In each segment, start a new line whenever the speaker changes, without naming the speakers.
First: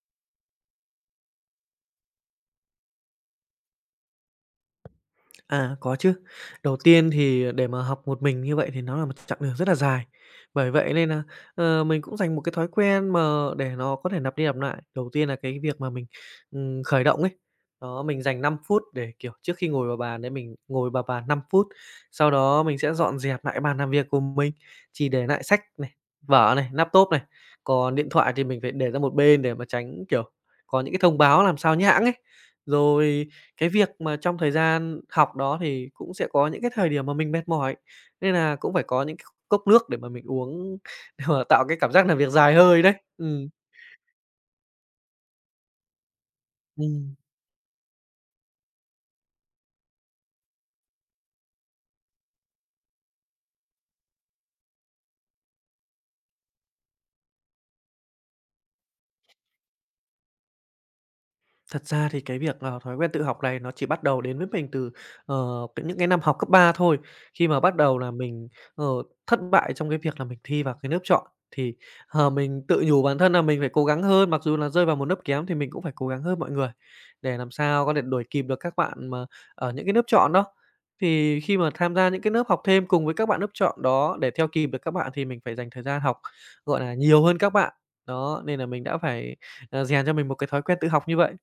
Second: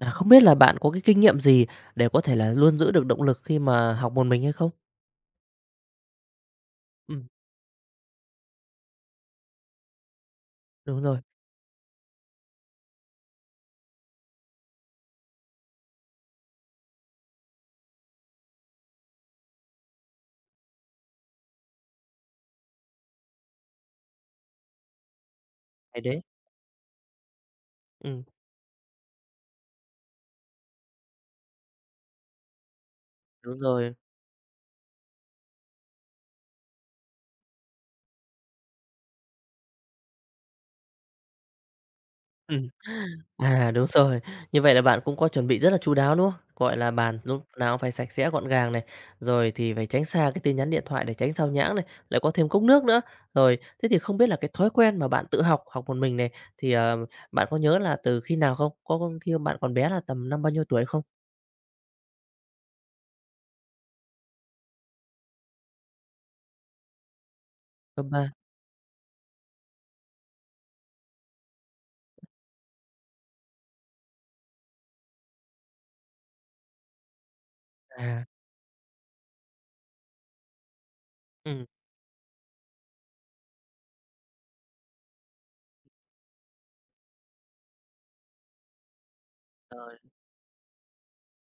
À, không biết là bạn có cái kinh nghiệm gì để có thể là luôn giữ được động lực khi mà học một mình hay không?
À, có chứ. Đầu tiên
Ừm,
thì để mà học một mình như vậy thì nó là một chặng đường rất là dài. Bởi vậy
đúng
nên
rồi,
là, mình cũng dành một cái thói quen mà để nó có thể lặp đi lặp lại. Đầu tiên là cái việc mà mình, khởi động ấy, đó, mình dành 5 phút để, kiểu, trước khi ngồi vào bàn đấy mình ngồi vào bàn 5 phút, sau đó mình sẽ dọn dẹp lại bàn làm việc của mình, chỉ để lại sách này,
hay đấy.
vở này, laptop này, còn điện
Ừm,
thoại thì mình phải để ra một bên để mà tránh, kiểu, có những cái thông báo làm sao nhãng ấy. Rồi
đúng
cái việc
rồi.
mà trong thời gian học đó thì cũng sẽ có những cái thời điểm mà mình mệt mỏi, nên là cũng phải có những cái cốc nước để mà mình uống để mà tạo cái cảm giác làm việc dài
Ừm,
hơi đấy. Ừm.
à, đúng rồi. Như vậy là bạn cũng có chuẩn bị rất là chu đáo, đúng không? Gọi là
ừm.
bàn lúc nào cũng phải sạch sẽ gọn gàng này, rồi thì phải tránh xa cái tin nhắn điện thoại để tránh sao nhãng này, lại có thêm cốc nước nữa. Rồi, thế thì không biết là cái thói quen mà bạn tự học, học một mình này thì, bạn có nhớ là từ khi nào không? Có khi bạn còn bé là tầm năm bao nhiêu tuổi không?
Thật ra thì cái việc, thói quen tự học này nó chỉ bắt đầu đến với mình từ, cái những cái năm học cấp 3 thôi. Khi mà bắt đầu
Cấp
là
ba
mình, ờ, thất bại trong cái việc là mình thi vào cái lớp chọn thì, mình tự nhủ bản thân là mình phải cố gắng hơn, mặc dù là rơi vào một lớp kém thì mình cũng phải cố gắng hơn mọi người để làm sao có thể
à,
đuổi kịp được các bạn mà ở những cái lớp chọn đó. Thì khi
ừ
mà tham gia những cái lớp học thêm cùng với các bạn lớp chọn đó để theo kịp được các bạn thì mình phải dành thời gian học, gọi là, nhiều hơn các bạn. Đó, nên là mình đã phải,
rồi.
rèn cho mình một cái thói quen tự học như vậy.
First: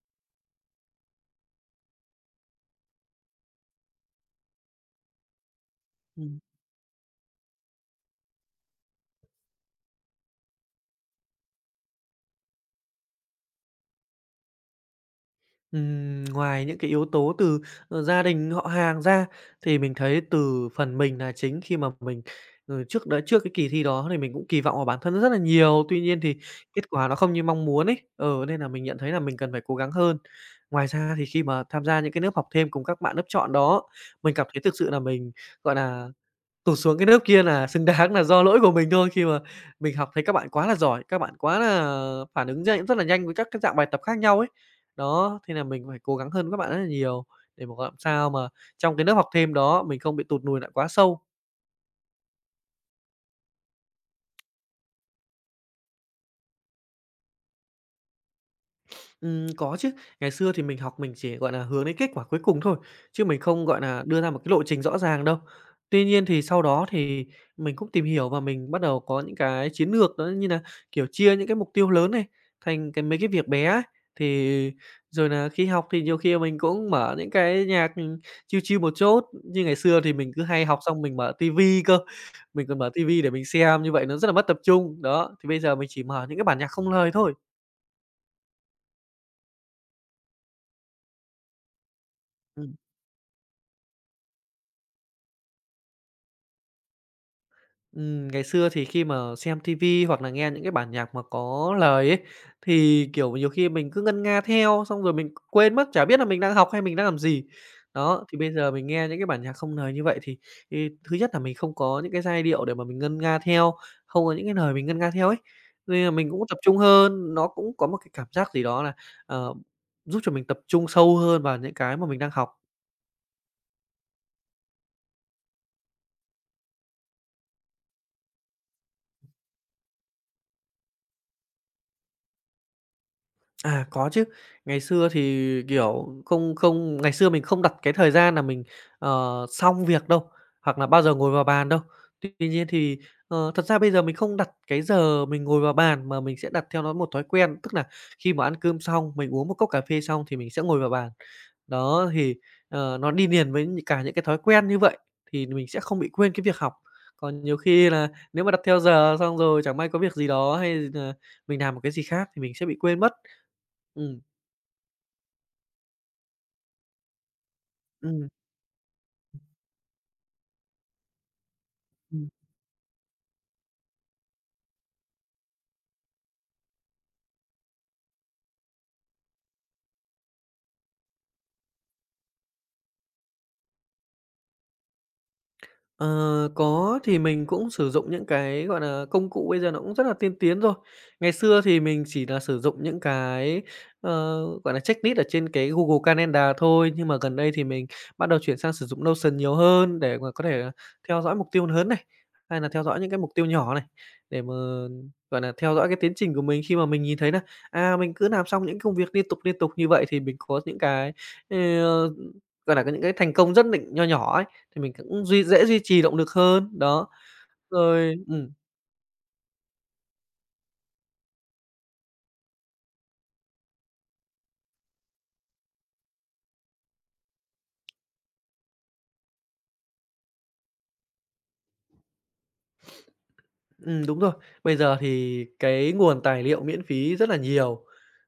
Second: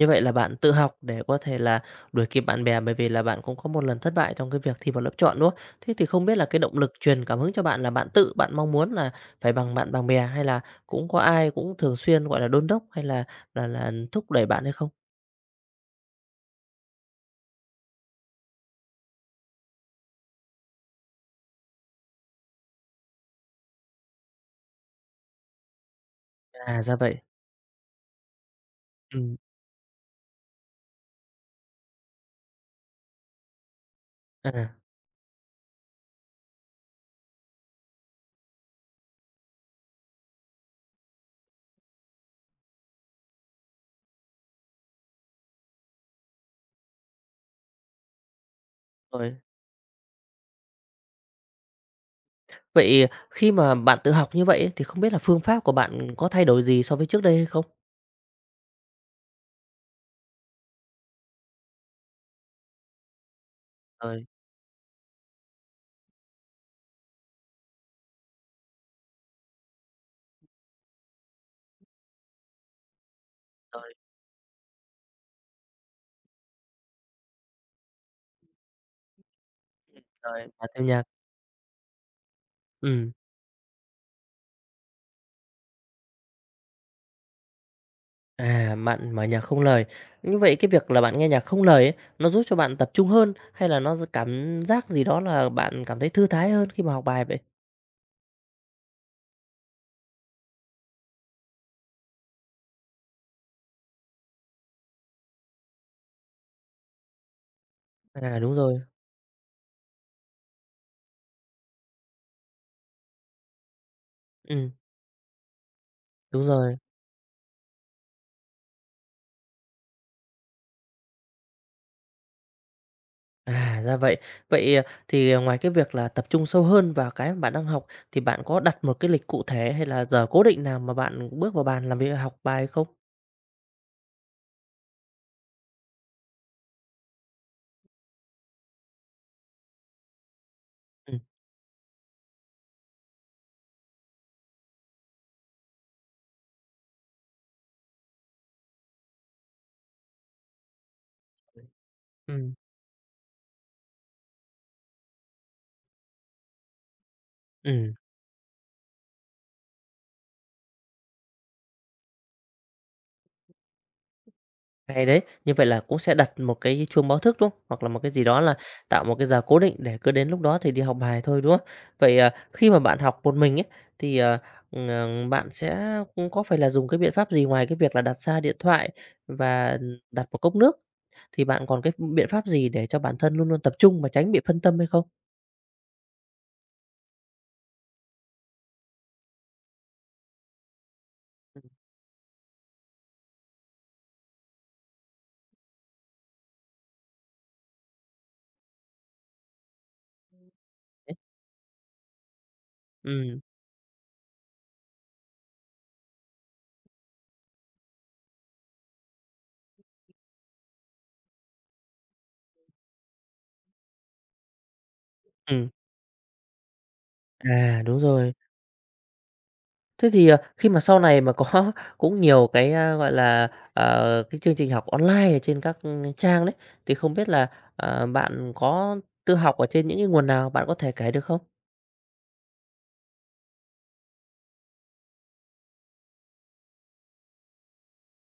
Như vậy là bạn tự học để có thể là đuổi kịp bạn bè bởi vì là bạn cũng có một lần thất bại trong cái việc thi vào lớp chọn, đúng không? Thế thì không biết
Ừm,
là cái động lực truyền cảm hứng cho bạn là bạn tự bạn mong muốn là phải bằng bạn bằng bè hay là cũng có ai cũng thường xuyên, gọi là, đôn đốc hay là là thúc đẩy bạn hay không?
ngoài những cái yếu tố từ, gia đình, họ hàng ra thì mình thấy từ phần mình là chính khi mà mình, trước đấy trước cái kỳ thi đó thì mình cũng kỳ vọng vào bản thân rất là nhiều, tuy nhiên thì
À,
kết
ra
quả nó
vậy.
không như mong muốn ấy, nên là mình nhận thấy là
Ừ,
mình cần phải cố gắng hơn. Ngoài ra thì khi mà tham gia những cái lớp học thêm cùng các bạn lớp chọn đó, mình cảm thấy
à,
thực sự là mình, gọi là tụt xuống cái nớp kia là xứng đáng là do lỗi của mình thôi, khi mà mình học thấy các bạn quá là giỏi, các bạn quá là phản ứng nhanh rất là nhanh với các cái dạng bài tập khác nhau ấy. Đó, thế là mình phải cố gắng hơn các bạn rất là nhiều để mà làm sao mà trong cái lớp học
rồi.
thêm đó mình không bị tụt lùi lại quá sâu.
Vậy khi mà bạn tự học như vậy ấy, thì không biết là phương pháp của bạn có thay đổi gì so với trước đây hay không?
Có chứ. Ngày xưa thì mình học mình chỉ, gọi là, hướng đến kết quả cuối cùng thôi, chứ mình không, gọi nà, đưa
Rồi,
ra một cái lộ trình rõ ràng đâu. Tuy nhiên thì sau đó thì mình cũng tìm hiểu và mình bắt đầu có những cái chiến lược đó như nà, kiểu, chia những cái mục tiêu lớn này, thành cái mấy cái việc bé ấy.
rồi,
Thì rồi nà khi học thì nhiều khi mình cũng mở những cái nhạc, chill chill một chút, như ngày xưa thì mình cứ
rồi,
hay
và
học
thêm nhạc.
xong mình mở ti vi cơ, mình còn mở ti
Ừ.
vi để mình xem, như vậy nó rất là mất tập trung. Đó, thì bây giờ mình chỉ mở những cái bản nhạc không lời thôi.
À, bạn mở nhạc không lời. Như vậy cái việc là bạn nghe nhạc không lời ấy, nó giúp cho bạn
Ừm,
tập trung hơn hay là nó cảm giác gì đó là bạn cảm thấy thư thái hơn khi mà học bài vậy?
Ngày xưa thì khi mà xem ti vi hoặc là nghe những cái bản nhạc mà có lời ấy, thì, kiểu, nhiều khi mình cứ ngân nga theo, xong rồi mình quên mất, chả biết là mình đang học hay mình đang làm gì. Đó,
À,
thì bây
đúng
giờ
rồi.
mình nghe những cái bản nhạc không lời như vậy thì thứ nhất là mình không có những cái giai điệu để mà mình ngân nga theo, không có những cái
Ừm,
lời mình ngân nga theo ấy, nên là mình cũng
đúng
tập
rồi.
trung hơn, nó cũng có một cái cảm giác gì đó là, ờ, giúp cho mình tập trung sâu hơn vào những cái mà mình đang học.
À, ra vậy. Vậy, à, thì ngoài cái việc là tập trung sâu hơn vào cái mà bạn đang học thì bạn có đặt một cái lịch cụ thể hay là giờ cố định nào mà bạn bước vào bàn làm việc học bài không?
À, có chứ. Ngày xưa thì, kiểu, không không ngày xưa mình không đặt cái thời gian là mình, xong việc đâu, hoặc là bao giờ
Ừm,
ngồi vào bàn đâu. Tuy tuy nhiên thì, thật ra bây giờ mình không đặt cái giờ mình ngồi vào bàn, mà mình sẽ đặt theo nó một thói quen, tức là khi mà ăn cơm xong, mình uống một cốc cà phê xong thì mình sẽ ngồi vào bàn. Đó, thì,
ừm,
nó đi liền với những cả những cái thói quen như vậy thì mình sẽ không bị quên cái việc học. Còn nhiều khi
ừm.
là nếu mà đặt theo giờ xong rồi chẳng may có việc gì đó hay là mình làm một cái gì khác thì mình sẽ bị quên mất. Ừm.
Hay đấy, như vậy là cũng sẽ đặt một cái chuông báo thức, đúng không? Hoặc là một cái gì
ừm,
đó là tạo một cái giờ cố định để cứ đến lúc đó thì đi học bài thôi, đúng không? Vậy,
ừm.
à, khi mà bạn học một mình ấy, thì, bạn sẽ cũng có phải là dùng cái biện pháp gì ngoài cái việc là đặt xa điện thoại và đặt một cốc nước, thì bạn còn cái biện pháp gì để cho bản thân luôn luôn tập trung và tránh bị phân tâm hay không?
Ờ, có, thì mình cũng sử dụng những cái, gọi là công cụ bây giờ nó cũng rất là tiên tiến rồi. Ngày
Ừ,
xưa thì mình chỉ là sử dụng những cái, gọi là checklist ở trên cái Google Calendar thôi, nhưng mà gần đây thì mình bắt đầu chuyển sang sử dụng Notion nhiều hơn để mà có thể
đấy,
theo dõi mục tiêu lớn này, hay là theo dõi những cái mục
ừm,
tiêu nhỏ này, để mà, gọi là theo dõi cái tiến trình của mình khi mà mình nhìn thấy nà, à, mình cứ làm xong những công việc liên tục như vậy thì mình có những cái, ờ, gọi là có những cái thành công rất định nho nhỏ ấy. Thì mình cũng duy dễ
ừm,
duy trì động lực hơn, đó.
à, đúng
Rồi,
rồi. Thế thì, khi mà sau này mà có cũng nhiều cái, a, gọi là, cái chương trình học online ở trên các trang đấy, thì không biết là, bạn có tự học ở trên những cái nguồn nào, bạn có thể kể được không?
đúng rồi. Bây giờ thì cái nguồn tài liệu miễn phí rất là nhiều,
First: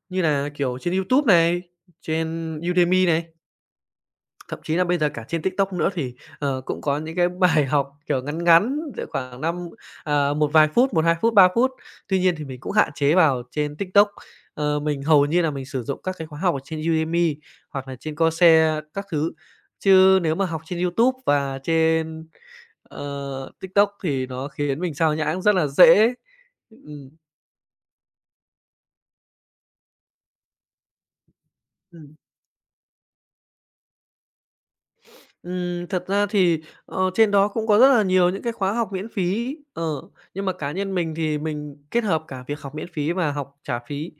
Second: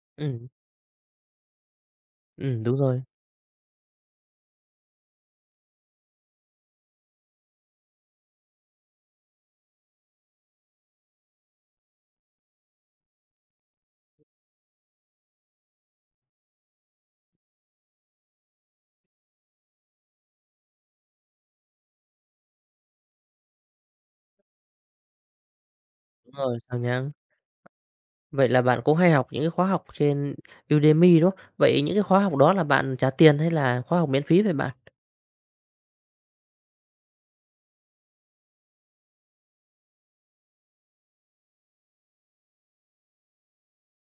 như
Ừ
là, kiểu, trên YouTube này, trên
ừm, đúng rồi,
Udemy này, thậm chí là bây giờ cả trên TikTok nữa thì, cũng có những cái bài học, kiểu, ngắn ngắn, cỡ khoảng một vài phút, một hai phút, 3 phút. Tuy nhiên thì mình cũng hạn chế vào trên TikTok. Ờ, mình hầu như là mình sử dụng các cái khóa học ở trên Udemy hoặc là trên Coursera các thứ, chứ nếu mà học trên YouTube và trên TikTok thì nó khiến mình xao nhãng rất là dễ.
đúng rồi, sao nhãng.
Ừm.
Vậy là bạn cũng hay học những cái khóa học trên Udemy, đúng không? Vậy những cái
Ừm.
khóa học đó là bạn trả tiền hay là khóa học miễn phí vậy bạn?
Thật ra thì, trên đó cũng có rất là nhiều những cái khóa học miễn phí, nhưng mà cá nhân mình thì mình kết hợp cả việc học miễn phí và học trả phí.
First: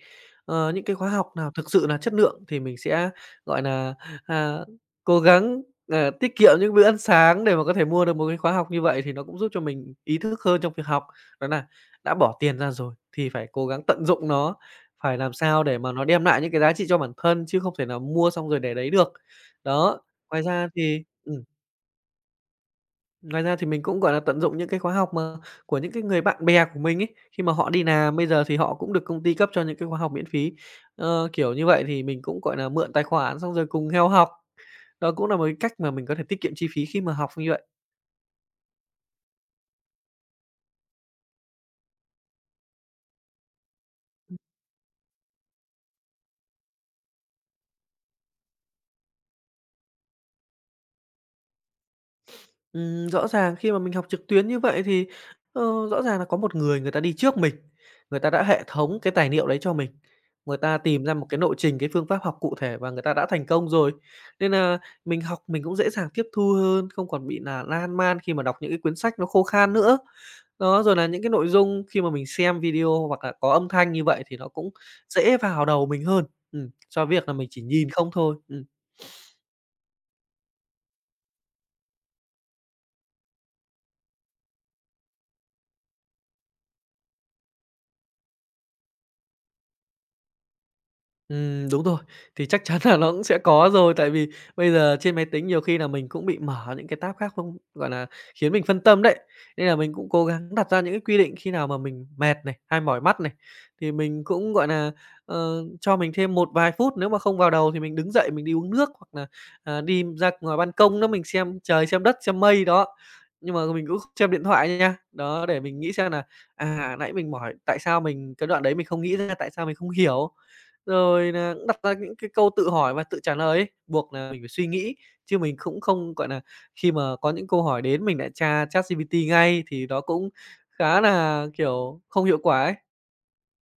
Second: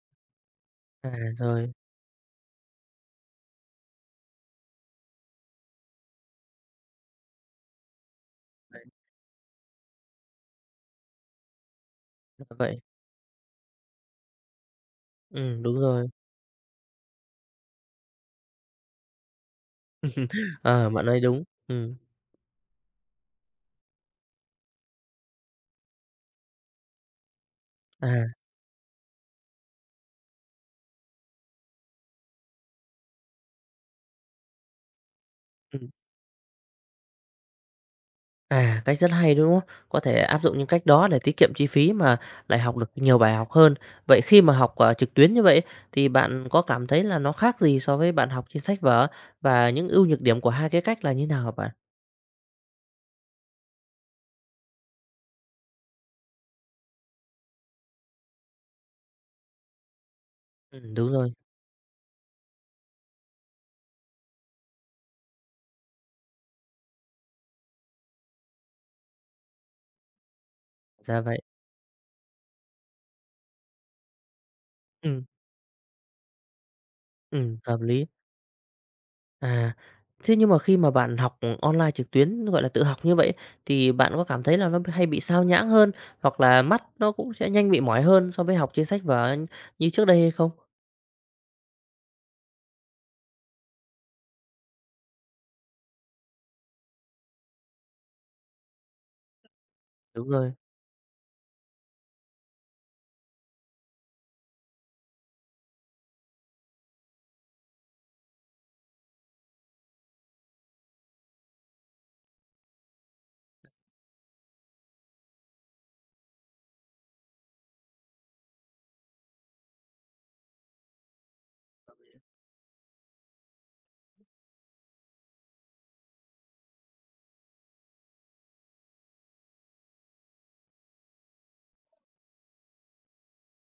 Ờ, những cái khóa
À,
học nào thực
rồi,
sự là chất lượng thì mình sẽ, gọi là à, cố gắng, tiết kiệm những bữa ăn sáng để mà có thể mua được một cái khóa học như vậy thì nó cũng giúp cho mình ý thức hơn trong việc học. Đó là đã bỏ
ra
tiền ra
vậy.
rồi thì phải cố gắng tận dụng nó, phải làm sao để
Đúng
mà nó
rồi.
đem lại những cái giá trị cho bản thân chứ không thể nào mua xong rồi để đấy được. Đó, ngoài ra
Ờ,
thì
bạn nói đúng,
Ừm,
ừ,
ngoài ra thì mình cũng, gọi là, tận dụng những cái khóa học mà của những cái người bạn bè của mình ấy, khi mà họ đi làm
à,
bây giờ thì họ cũng được công ty cấp cho những cái khóa học miễn phí. Ờ, kiểu như vậy thì mình cũng, gọi là mượn tài khoản xong rồi cùng nhau học. Đó cũng là một cái cách
ừm.
mà mình có thể tiết kiệm chi phí khi mà học như vậy.
À, cách rất hay, đúng không? Có thể áp dụng những cách đó để tiết kiệm chi phí mà lại học được nhiều bài học hơn. Vậy khi mà học, trực tuyến như vậy thì bạn có cảm thấy là nó khác gì so với bạn học trên sách vở và những ưu nhược điểm của hai cái cách là như nào hả bạn?
Rõ ràng khi mà mình học trực tuyến như vậy thì, ờ, rõ ràng là có một người người ta đi trước mình, người ta đã hệ thống cái tài liệu đấy cho mình, người ta tìm
Đúng
ra một
rồi,
cái lộ trình, cái phương pháp học cụ thể và người ta đã thành công rồi. Nên là mình học mình cũng dễ dàng tiếp thu hơn, không còn bị là lan man khi mà đọc những cái cuốn sách nó khô khan nữa. Đó, rồi là
ra
những cái
vậy.
nội dung khi mà mình xem video hoặc là có âm thanh như vậy thì nó cũng
Ừm,
dễ vào đầu mình hơn, so với việc là mình chỉ
hợp
nhìn
lý.
không thôi. Ừm,
À, thế nhưng mà khi mà bạn học online trực tuyến, gọi là, tự học như vậy thì bạn có cảm thấy là nó hay bị sao nhãng hơn hoặc là mắt nó cũng sẽ nhanh bị mỏi hơn so với học trên sách vở như trước đây hay không?
Đúng rồi. Thì chắc chắn là nó cũng sẽ có rồi, tại vì bây giờ trên máy tính nhiều khi là mình cũng bị mở những cái tab khác không gọi là, khiến mình phân tâm đấy. Nên là mình cũng cố
Đúng rồi.
gắng đặt ra những cái quy định khi nào mà mình mệt này, hay mỏi mắt này, thì mình cũng, gọi là cho mình thêm một vài phút, nếu mà không vào đầu thì mình đứng dậy mình đi uống nước hoặc là, à, đi ra ngoài ban công đó mình xem trời, xem đất, xem mây, đó. Nhưng mà mình cũng không xem điện thoại nha. Đó, để mình nghĩ xem là à, nãy mình mỏi, tại sao mình cái đoạn đấy mình không nghĩ ra, tại sao mình không hiểu? Rồi là cũng đặt ra những cái câu tự hỏi và tự trả lời ấy, buộc là mình phải suy nghĩ, chứ mình cũng không, gọi là khi mà có những câu hỏi đến mình lại tra ChatGPT ngay thì nó cũng khá là kiểu, không hiệu quả ấy.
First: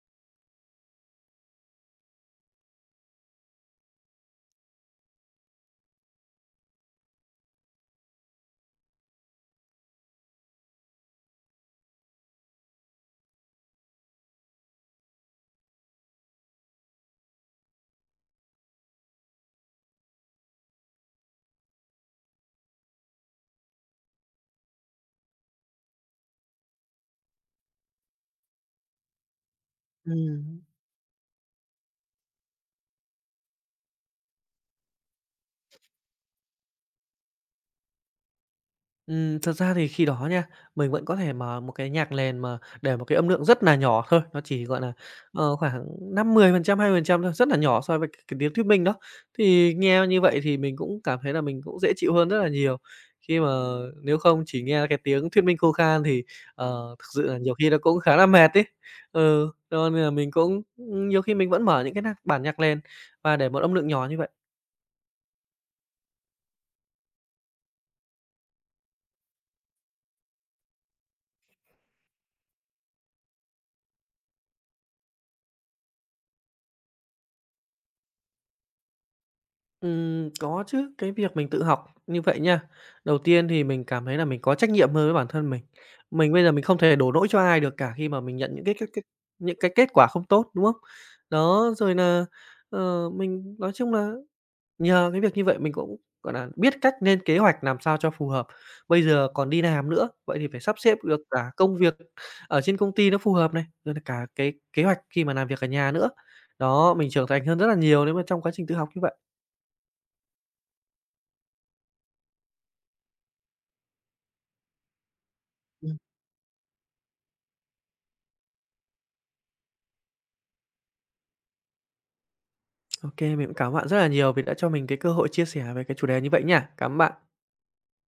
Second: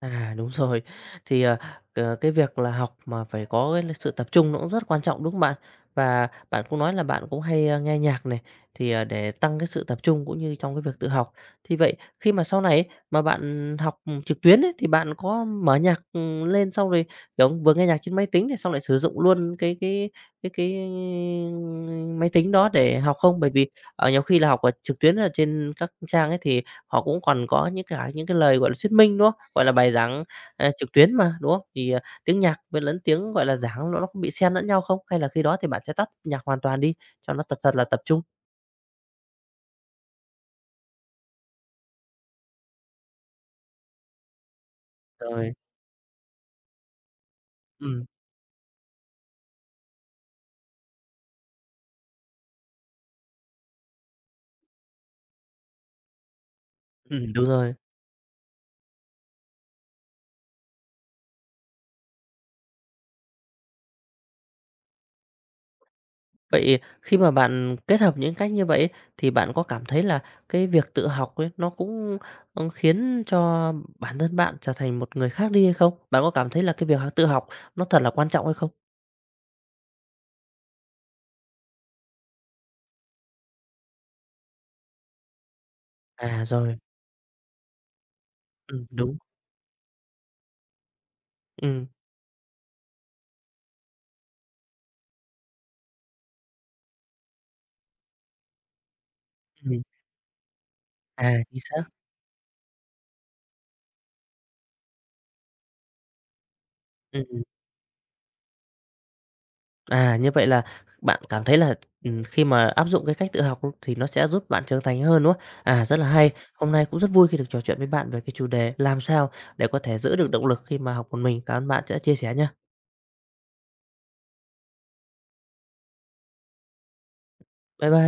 À, đúng rồi. Thì, cái việc là học mà phải có cái sự tập trung nó cũng rất quan trọng, đúng không bạn? Và bạn cũng nói là bạn cũng hay, a, nghe nhạc này, thì, à, để tăng cái sự tập trung cũng như trong cái việc tự học. Thì vậy khi mà sau này ấy, mà bạn học, trực tuyến ấy, thì bạn có mở nhạc, lên xong rồi, kiểu, vừa nghe nhạc trên máy tính này, xong lại sử dụng luôn cái máy tính đó để học không? Bởi vì, ở nhiều khi là học ở trực tuyến ở trên các trang ấy thì họ cũng còn có những cái lời, gọi là, thuyết minh, đúng không? Gọi là, bài giảng,
Ừm.
à, trực tuyến mà, đúng không? Thì, à, tiếng nhạc với lẫn tiếng, gọi là, giảng nó có bị xen lẫn nhau không? Hay là khi đó thì bạn sẽ tắt nhạc hoàn toàn đi cho nó thật thật là tập trung?
Thật ra thì khi đó nha, mình vẫn có thể mở một cái nhạc nền mà để một cái âm lượng rất là nhỏ thôi, nó chỉ, gọi nà,
Rồi,
khoảng 5, phần trăm 20% thôi, rất là nhỏ so
ừm,
với cái tiếng thuyết minh đó. Thì nghe như vậy thì mình cũng cảm thấy là mình cũng dễ chịu hơn rất là nhiều, khi mà nếu không chỉ nghe cái tiếng thuyết minh khô khan thì, thực sự là
đúng
nhiều khi
rồi.
nó cũng khá là mệt ấy. Ừ, cho nên là mình cũng nhiều khi mình vẫn mở những cái bản nhạc nền và để một âm lượng nhỏ như vậy.
Vậy khi mà bạn kết hợp những cách như vậy thì bạn có cảm thấy là cái việc tự học ấy nó cũng, ơ, khiến cho bản thân bạn trở thành một người khác đi hay không? Bạn có cảm thấy là cái việc tự học nó thật là quan trọng hay không?
Có chứ, cái việc mình tự học như vậy nha, đầu tiên thì mình cảm thấy là mình có trách nhiệm hơn với bản thân mình. Mình bây
À,
giờ mình
rồi,
không thể đổ lỗi cho ai được cả khi mà mình nhận những cái cái cái
đúng,
những cái kết quả không tốt, đúng không? Đó,
ừm,
rồi là mình nói chung là nhờ cái việc như vậy mình cũng, gọi là biết cách lên kế hoạch làm sao cho phù hợp. Bây giờ còn đi
ừm,
làm nữa, vậy thì phải sắp xếp được
à,
cả
chính
công
xác.
việc ở trên công ty nó phù hợp này, rồi là cả cái kế hoạch khi mà làm việc ở nhà nữa. Đó, mình trưởng
Ừm,
thành hơn rất là nhiều nếu mà trong quá trình tự học như vậy.
à, như vậy là bạn cảm thấy là, khi mà áp dụng cái cách tự học thì nó sẽ giúp bạn trưởng thành hơn, đúng không? À, rất là hay. Hôm nay cũng rất vui khi được trò chuyện với bạn về cái chủ đề làm sao để có thể giữ được động lực khi mà học một mình. Cảm ơn bạn đã chia sẻ nha.
OK, mình cũng cảm ơn bạn rất là nhiều vì đã cho mình cái cơ hội chia sẻ về cái chủ đề như vậy nha. Cảm ơn bạn.
Bye bye.